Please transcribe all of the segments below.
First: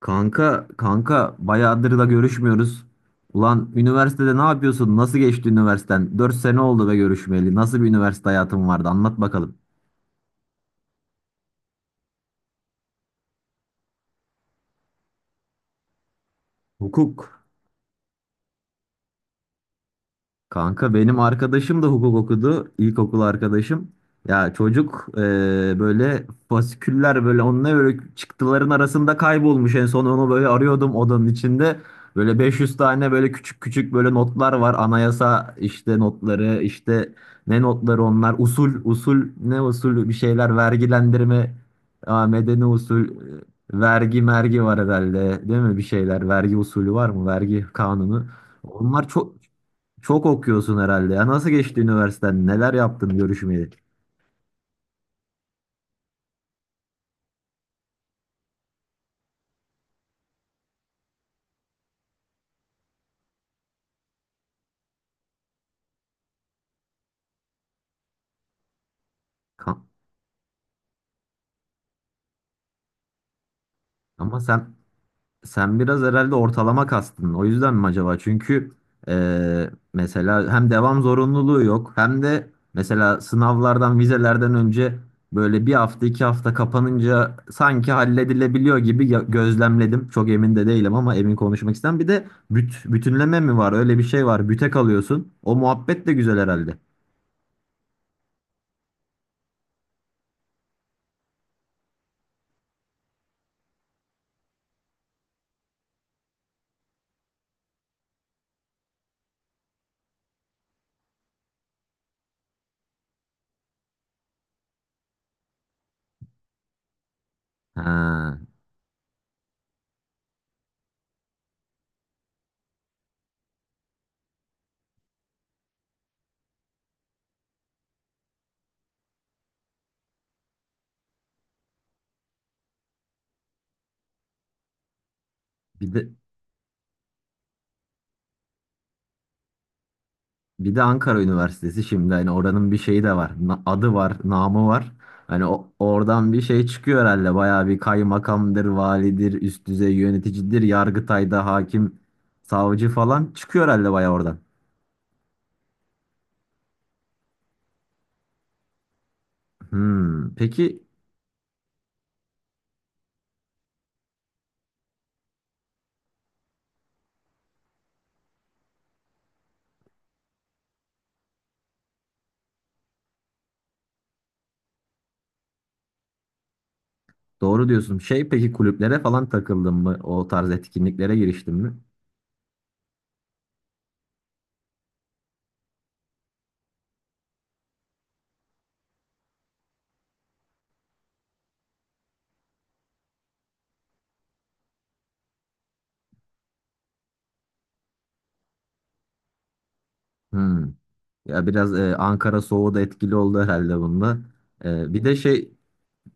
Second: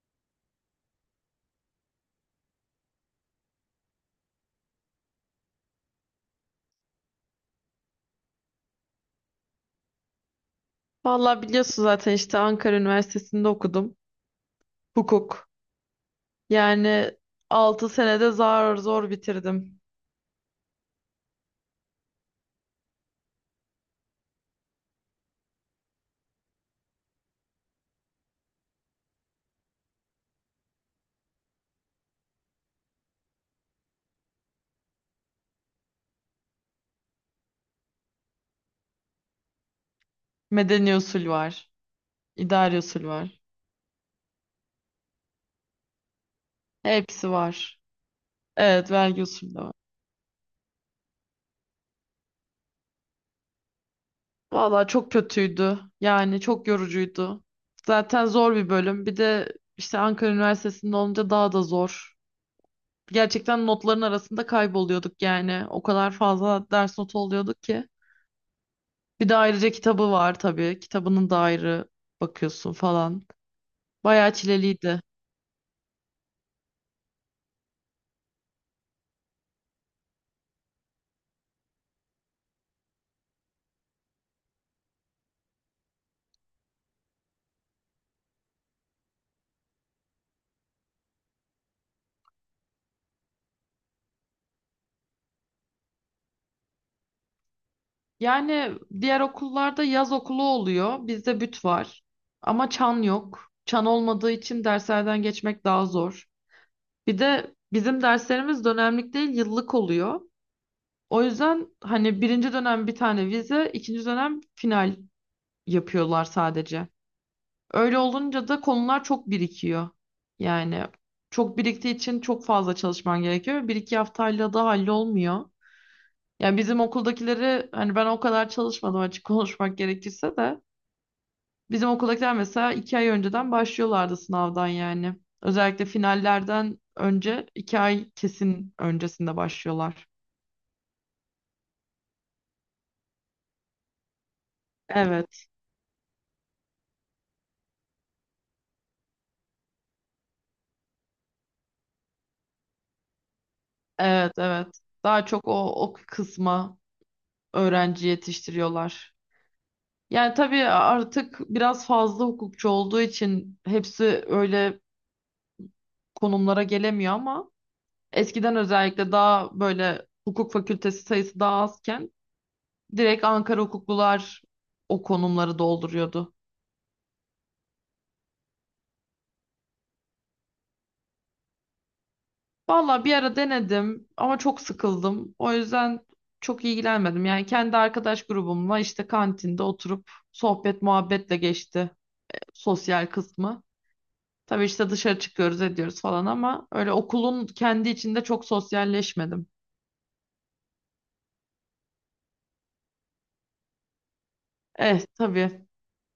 Kanka, bayağıdır da görüşmüyoruz. Ulan üniversitede ne yapıyorsun? Nasıl geçti üniversiten? 4 sene oldu be görüşmeyeli. Nasıl bir üniversite hayatın vardı? Anlat bakalım. Vallahi biliyorsun zaten işte Ankara Üniversitesi'nde okudum. Hukuk. Yani Hukuk. 6 senede zar zor bitirdim. Kanka benim arkadaşım da hukuk okudu. İlkokul arkadaşım. Ya çocuk böyle fasiküller böyle onunla böyle çıktıların arasında kaybolmuş. En son onu böyle arıyordum odanın içinde. Böyle 500 tane böyle küçük küçük böyle notlar var. Anayasa işte notları işte ne notları onlar? Usul usul ne usul bir şeyler Medeni usul vergilendirme. var. Aa, medeni İdari usul, usul var. Vergi mergi var herhalde, değil mi, bir şeyler vergi usulü var mı, Hepsi vergi var. kanunu? Evet, Onlar vergi çok usulü de var. çok okuyorsun herhalde. Ya nasıl geçti üniversiteden? Neler yaptın görüşmeyeli? Vallahi çok kötüydü. Yani çok yorucuydu. Zaten zor bir bölüm. Bir de işte Ankara Üniversitesi'nde olunca daha da zor. Gerçekten notların arasında kayboluyorduk yani. O kadar fazla ders notu oluyorduk ki. Bir de ayrıca Ka- kitabı var tabii. Kitabının da ayrı bakıyorsun falan. Bayağı Ama sen çileliydi. sen biraz herhalde ortalama kastın. O yüzden mi acaba? Çünkü mesela hem devam zorunluluğu yok hem de mesela sınavlardan, vizelerden önce böyle bir hafta iki hafta kapanınca sanki halledilebiliyor gibi gözlemledim. Çok emin de değilim ama emin konuşmak istem. Bir de bütünleme mi var? Öyle bir şey var. Büte kalıyorsun. O muhabbet de güzel herhalde. Yani diğer okullarda yaz okulu oluyor. Bizde büt var. Ama çan yok. Çan olmadığı için derslerden geçmek daha zor. Bir de bizim derslerimiz dönemlik değil, yıllık oluyor. O yüzden hani birinci dönem bir tane vize, ikinci dönem final yapıyorlar sadece. Öyle Ha, olunca da konular çok birikiyor. Yani çok biriktiği için çok fazla çalışman gerekiyor. Bir iki haftayla da hallolmuyor. Yani bizim okuldakileri hani ben o kadar çalışmadım, açık konuşmak gerekirse de bizim okuldakiler mesela 2 ay önceden başlıyorlardı sınavdan yani. Özellikle bir de finallerden önce 2 ay kesin öncesinde başlıyorlar. Bir de Ankara Üniversitesi şimdi hani oranın bir şeyi de var. Adı var, namı var. Hani Evet, oradan bir şey çıkıyor herhalde. Bayağı bir kaymakamdır, validir, üst düzey yöneticidir, Yargıtay'da hakim, savcı falan çıkıyor herhalde bayağı evet, oradan. evet. Daha çok o kısma öğrenci yetiştiriyorlar. Hmm, Yani tabii peki, artık biraz fazla hukukçu olduğu için hepsi öyle konumlara gelemiyor ama eskiden özellikle daha böyle hukuk fakültesi sayısı daha azken direkt Ankara hukuklular o konumları dolduruyordu. doğru diyorsun. Şey, peki, kulüplere falan takıldın mı? O tarz etkinliklere giriştin mi? Valla bir ara denedim ama çok sıkıldım. O yüzden çok ilgilenmedim. Yani kendi arkadaş grubumla işte kantinde oturup sohbet muhabbetle geçti sosyal kısmı. Tabii işte dışarı çıkıyoruz ediyoruz falan ama öyle okulun kendi içinde çok sosyalleşmedim. Hmm. Ya biraz Ankara soğuğu da etkili oldu herhalde bunda. E, bir Eh de şey tabii,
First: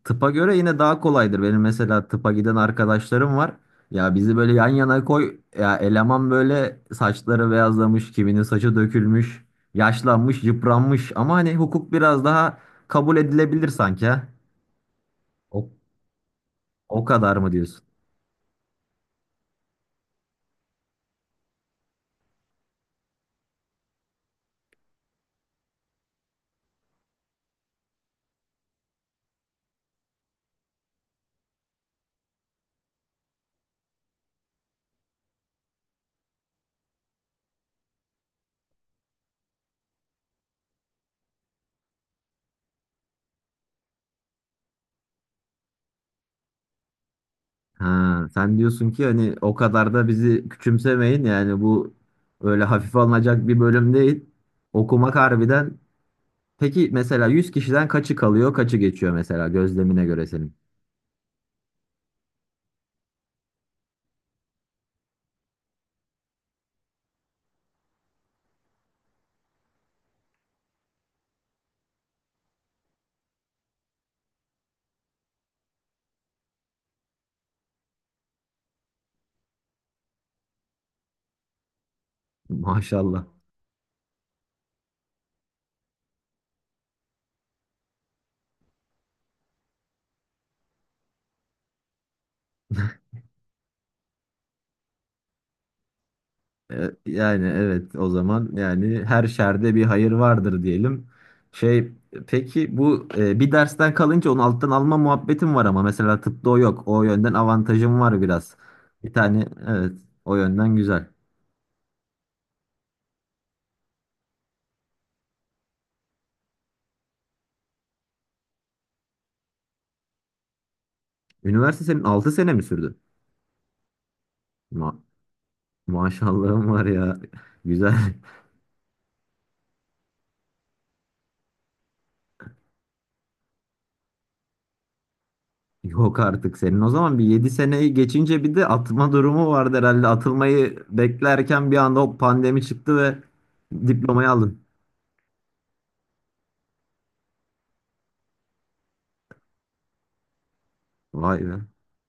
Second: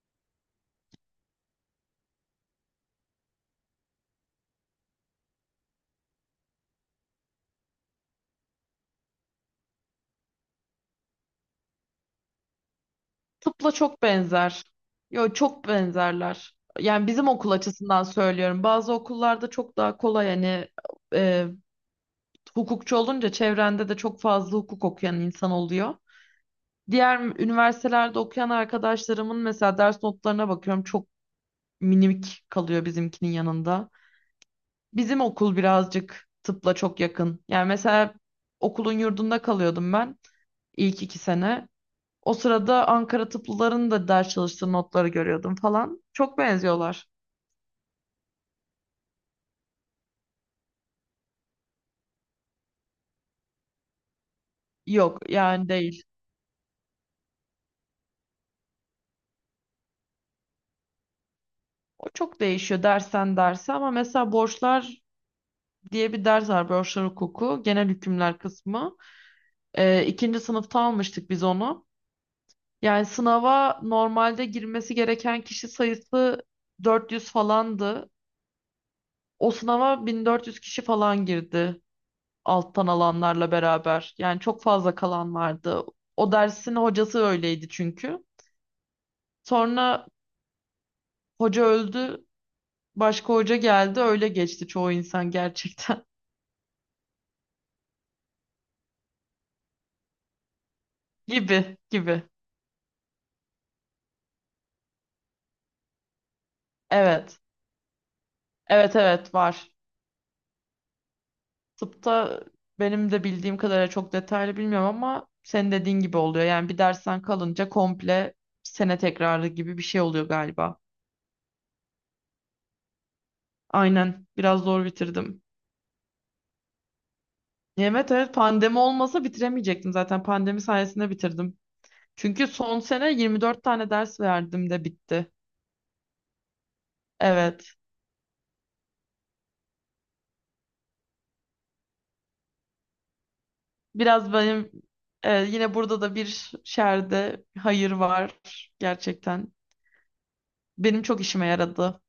tıpa göre yine daha kolaydır. Benim mesela tıpa giden arkadaşlarım var. Ya bizi böyle yan yana koy. Ya eleman böyle saçları beyazlamış, kiminin saçı dökülmüş, yaşlanmış, yıpranmış. Ama hani hukuk biraz daha kabul edilebilir tıpla çok sanki ha. benzer. Yo, çok O, benzerler. o Yani bizim kadar mı okul diyorsun? açısından söylüyorum. Bazı okullarda çok daha kolay hani. e, Hukukçu olunca çevrende de çok fazla hukuk okuyan insan oluyor. Diğer üniversitelerde okuyan arkadaşlarımın mesela ders notlarına bakıyorum, çok minik kalıyor bizimkinin yanında. Bizim okul birazcık tıpla çok yakın. Yani mesela okulun yurdunda kalıyordum ben ilk 2 sene. O sırada Ankara tıplıların da ders çalıştığı notları görüyordum falan. Çok benziyorlar. Ha, sen diyorsun ki hani o kadar da bizi küçümsemeyin. Yani bu öyle hafife alınacak bir bölüm değil. Okumak Yok yani, harbiden. değil. Peki mesela 100 kişiden kaçı kalıyor, kaçı geçiyor mesela gözlemine göre senin? O çok değişiyor dersen derse ama mesela borçlar diye bir ders var, broşlar hukuku genel hükümler kısmı. İkinci sınıfta almıştık biz onu. Yani sınava normalde girmesi gereken kişi sayısı 400 falandı. O sınava 1400 kişi falan girdi alttan Maşallah. alanlarla beraber. Yani çok fazla kalan vardı. O dersin hocası öyleydi çünkü. Sonra hoca öldü, başka hoca geldi, öyle geçti çoğu insan gerçekten. Yani evet o zaman yani her şerde bir hayır vardır diyelim. Gibi Şey, gibi. peki bu, bir dersten kalınca onu alttan alma muhabbetim var ama mesela tıpta o yok. O yönden Evet. avantajım var biraz. Evet, Bir evet, tane var. evet, o yönden güzel. Tıpta benim de bildiğim kadarıyla, çok detaylı bilmiyorum ama senin dediğin gibi oluyor. Yani bir dersten kalınca komple sene tekrarı gibi bir şey oluyor galiba. Üniversite senin 6 sene mi sürdü? Aynen. Biraz zor Ma bitirdim. Maşallahım var ya. Evet, Güzel. evet, pandemi olmasa bitiremeyecektim zaten. Pandemi sayesinde bitirdim. Çünkü son sene 24 tane ders verdim de bitti. Yok artık senin. O zaman bir 7 Evet. seneyi geçince bir de atma durumu vardı herhalde. Atılmayı beklerken bir anda o pandemi çıktı ve diplomayı Biraz aldın. benim, yine burada da bir şerde hayır var gerçekten. Benim çok Vay işime be. yaradı.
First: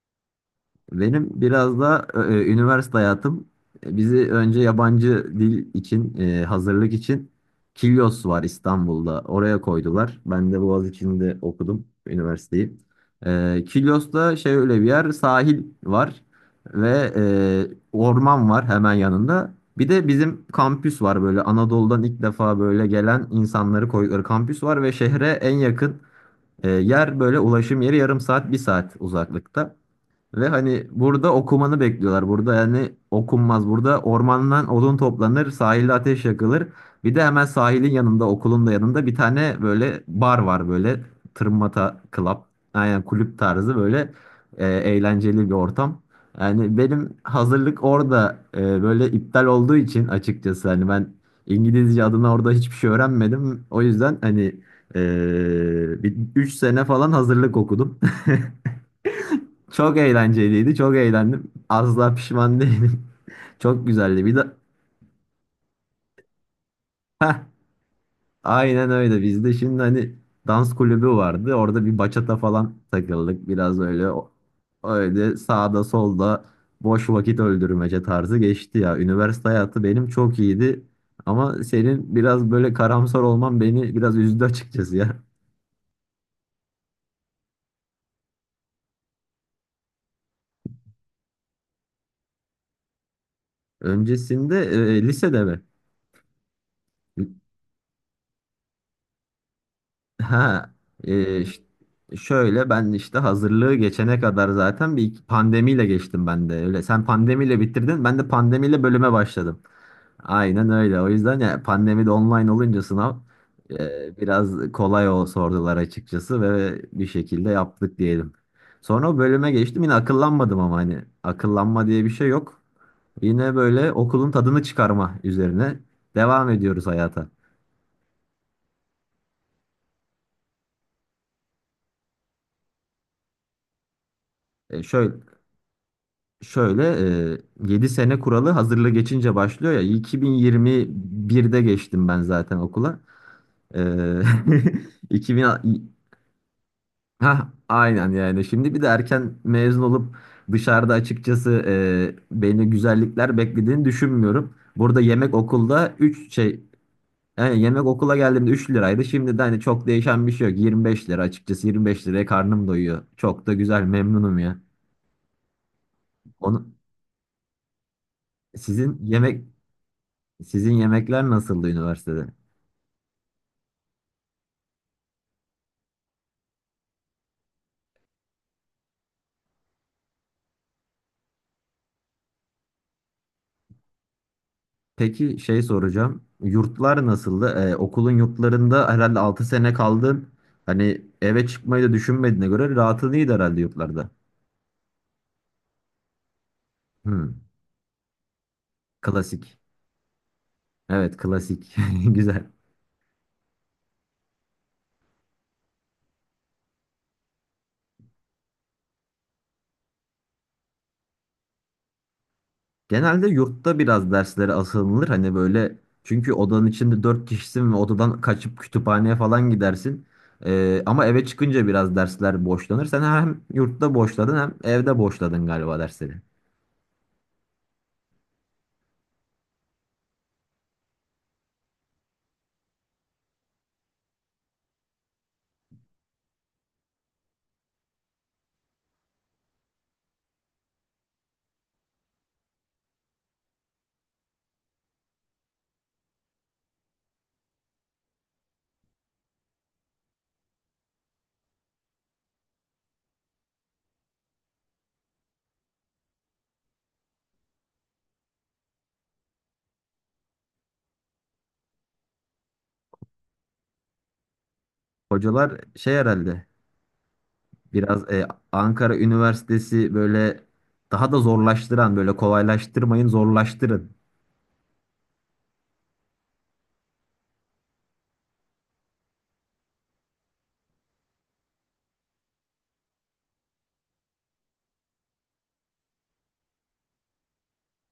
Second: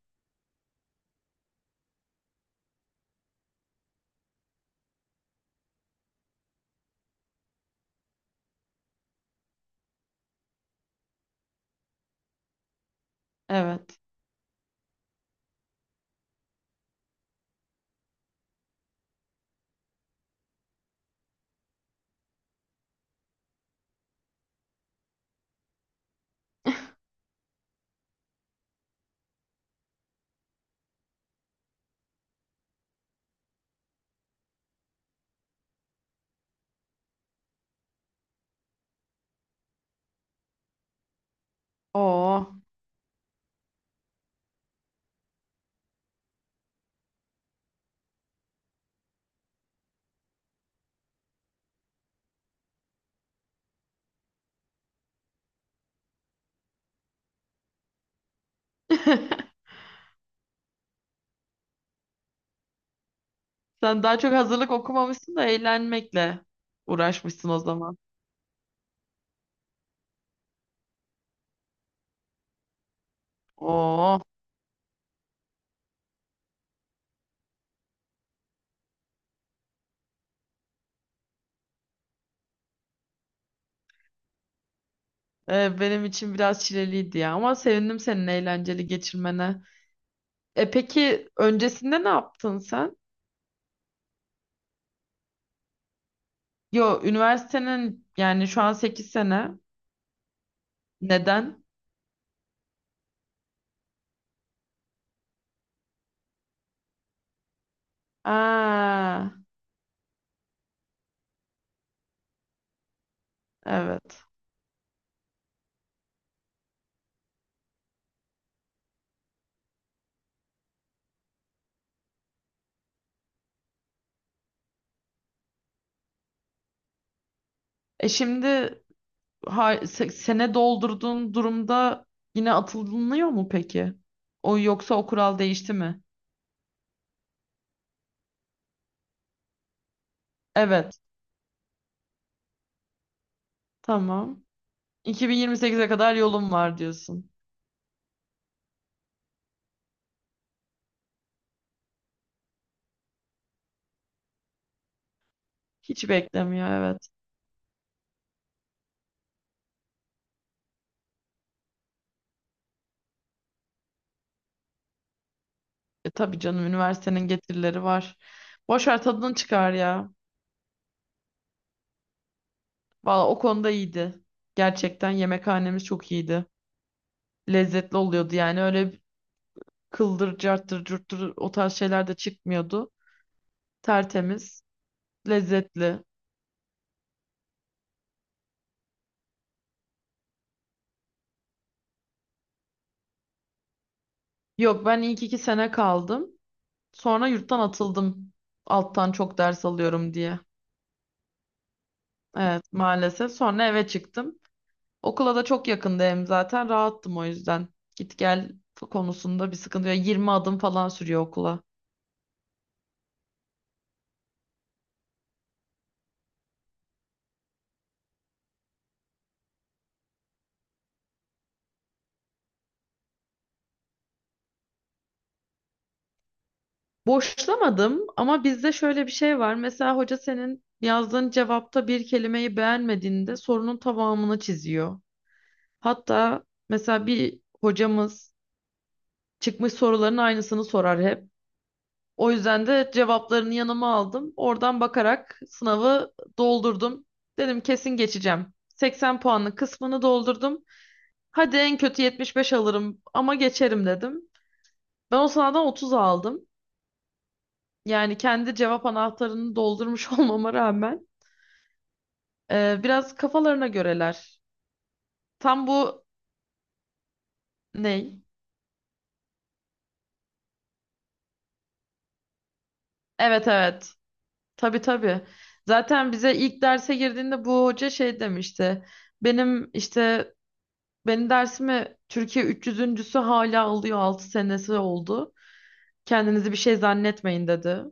Benim biraz da üniversite hayatım, bizi önce yabancı dil için, hazırlık için Kilyos var İstanbul'da. Oraya koydular. Ben de Boğaziçi'nde okudum üniversiteyi. Evet. Kilyos'ta şey, öyle bir yer, sahil var ve orman var hemen yanında. Bir de bizim kampüs var böyle, Anadolu'dan ilk defa böyle gelen insanları koydukları kampüs var ve şehre en yakın yer böyle, ulaşım yeri yarım saat bir saat uzaklıkta. Ve hani burada okumanı bekliyorlar. Burada yani okunmaz. Burada ormandan odun toplanır, sahilde ateş yakılır. Bir de hemen sahilin yanında, okulun da yanında bir tane böyle bar var böyle. Tırmata Club. Oo. Aynen kulüp tarzı böyle, eğlenceli bir ortam. Yani benim hazırlık orada böyle iptal olduğu için, açıkçası hani ben İngilizce adına orada hiçbir şey öğrenmedim. O yüzden hani bir 3 sene falan hazırlık okudum. Çok eğlenceliydi. Çok eğlendim. Asla pişman değilim. Çok Sen daha güzeldi. çok Bir de hazırlık okumamışsın da eğlenmekle heh, uğraşmışsın o zaman. aynen öyle. Bizde şimdi hani dans kulübü vardı. Orada bir bachata falan takıldık. Biraz öyle Oo. Öyle sağda solda boş vakit öldürmece tarzı geçti ya. Üniversite hayatı benim çok iyiydi. Ama senin biraz böyle karamsar olman beni biraz üzdü açıkçası ya. Benim için biraz çileliydi ya, ama sevindim senin eğlenceli geçirmene. E peki, öncesinde ne yaptın sen? Öncesinde, lisede mi? Yo, üniversitenin yani, şu an 8 sene. Ha, e, ş- Neden? şöyle ben işte hazırlığı geçene kadar zaten pandemiyle geçtim ben de öyle. Sen pandemiyle bitirdin, ben de pandemiyle bölüme Aa, başladım. Aynen öyle. O yüzden ya pandemide online olunca sınav, evet. biraz kolay o sordular açıkçası ve bir şekilde yaptık diyelim. Sonra o bölüme geçtim. Yine akıllanmadım ama hani akıllanma diye bir şey yok. Yine böyle okulun tadını çıkarma üzerine devam ediyoruz hayata. E şimdi sene doldurduğun durumda yine atılınıyor mu peki? O E, yoksa o şöyle kural değişti mi? Şöyle e, 7 sene kuralı hazırlığı geçince başlıyor ya, Evet. 2021'de geçtim ben zaten okula. E, Tamam. 2000 2028'e kadar yolum var diyorsun. ha aynen, yani şimdi bir de erken mezun olup dışarıda açıkçası beni güzellikler beklediğini düşünmüyorum. Burada yemek okulda Hiç 3 şey beklemiyor, evet. yani yemek okula geldiğimde üç liraydı. Şimdi de hani çok değişen bir şey yok. 25 lira açıkçası, 25 liraya karnım doyuyor. Çok da güzel, memnunum ya. E tabii Onu canım, üniversitenin getirileri var. Boş sizin ver, tadını yemek çıkar ya. Sizin yemekler nasıldı üniversitede? Valla o konuda iyiydi. Gerçekten yemekhanemiz çok iyiydi. Lezzetli oluyordu yani, öyle kıldır carttır curttur o tarz şeyler de çıkmıyordu. Tertemiz, Peki şey lezzetli. soracağım. Yurtlar nasıldı? Okulun yurtlarında herhalde 6 sene kaldın. Hani eve çıkmayı da düşünmediğine göre rahatın iyiydi herhalde yurtlarda. Yok, ben ilk 2 sene kaldım. Sonra Hmm, yurttan atıldım. Alttan çok klasik. ders alıyorum diye. Evet klasik. Güzel. Evet, maalesef. Sonra eve çıktım. Okula da çok yakındı hem zaten. Rahattım o yüzden. Git gel konusunda bir sıkıntı yok. 20 adım falan sürüyor okula. Genelde yurtta biraz derslere asılınır. Hani böyle, çünkü odanın içinde 4 kişisin ve odadan kaçıp kütüphaneye falan gidersin. Ama eve çıkınca biraz dersler boşlanır. Sen hem yurtta boşladın hem evde boşladın galiba dersleri. Boşlamadım ama bizde şöyle bir şey var. Mesela hoca senin yazdığın cevapta bir kelimeyi beğenmediğinde sorunun tamamını çiziyor. Hatta mesela bir hocamız çıkmış soruların aynısını sorar hep. O yüzden de cevaplarını yanıma aldım. Oradan bakarak sınavı doldurdum. Dedim, kesin geçeceğim. 80 puanlı kısmını doldurdum. Hadi en kötü 75 alırım ama geçerim dedim. Ben o sınavdan 30 aldım. Yani kendi cevap anahtarını doldurmuş olmama rağmen, biraz kafalarına göreler. Hocalar Tam şey bu herhalde, biraz ney? Ankara Üniversitesi böyle daha da zorlaştıran, böyle kolaylaştırmayın Evet, evet. zorlaştırın. Tabii, tabii. Zaten bize ilk derse girdiğinde bu hoca şey demişti. Benim işte Benim dersime Türkiye 300'üncüsü.sü hala alıyor. 6 senesi oldu. Kendinizi bir şey zannetmeyin dedi.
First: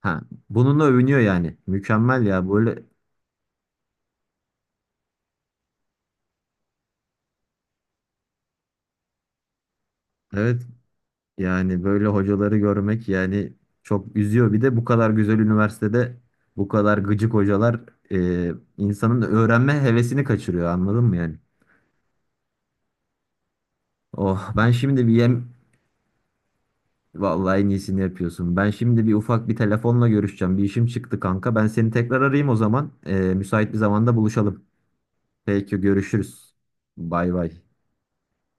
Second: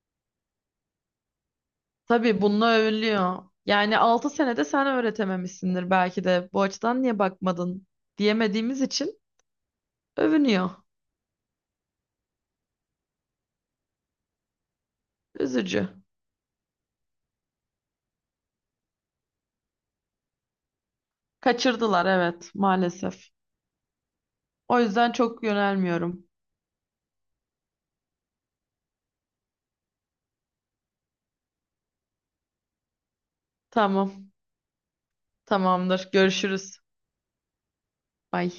Ha, bununla övünüyor yani. Mükemmel Tabii ya bununla böyle. övülüyor. Yani 6 senede sen öğretememişsindir belki de. Bu açıdan niye bakmadın diyemediğimiz için Evet, övünüyor. yani böyle hocaları görmek yani çok üzüyor. Bir de bu kadar güzel Üzücü. üniversitede bu kadar gıcık hocalar, e, insanın öğrenme hevesini kaçırıyor, anladın mı yani? Kaçırdılar, evet, maalesef. Oh, ben O şimdi bir yüzden çok yem, yönelmiyorum. vallahi en iyisini yapıyorsun. Ben şimdi bir ufak bir telefonla görüşeceğim. Bir işim çıktı kanka. Ben seni tekrar arayayım o zaman. Müsait bir zamanda Tamam, buluşalım. Peki tamamdır. görüşürüz. Görüşürüz. Bay bay. Bay.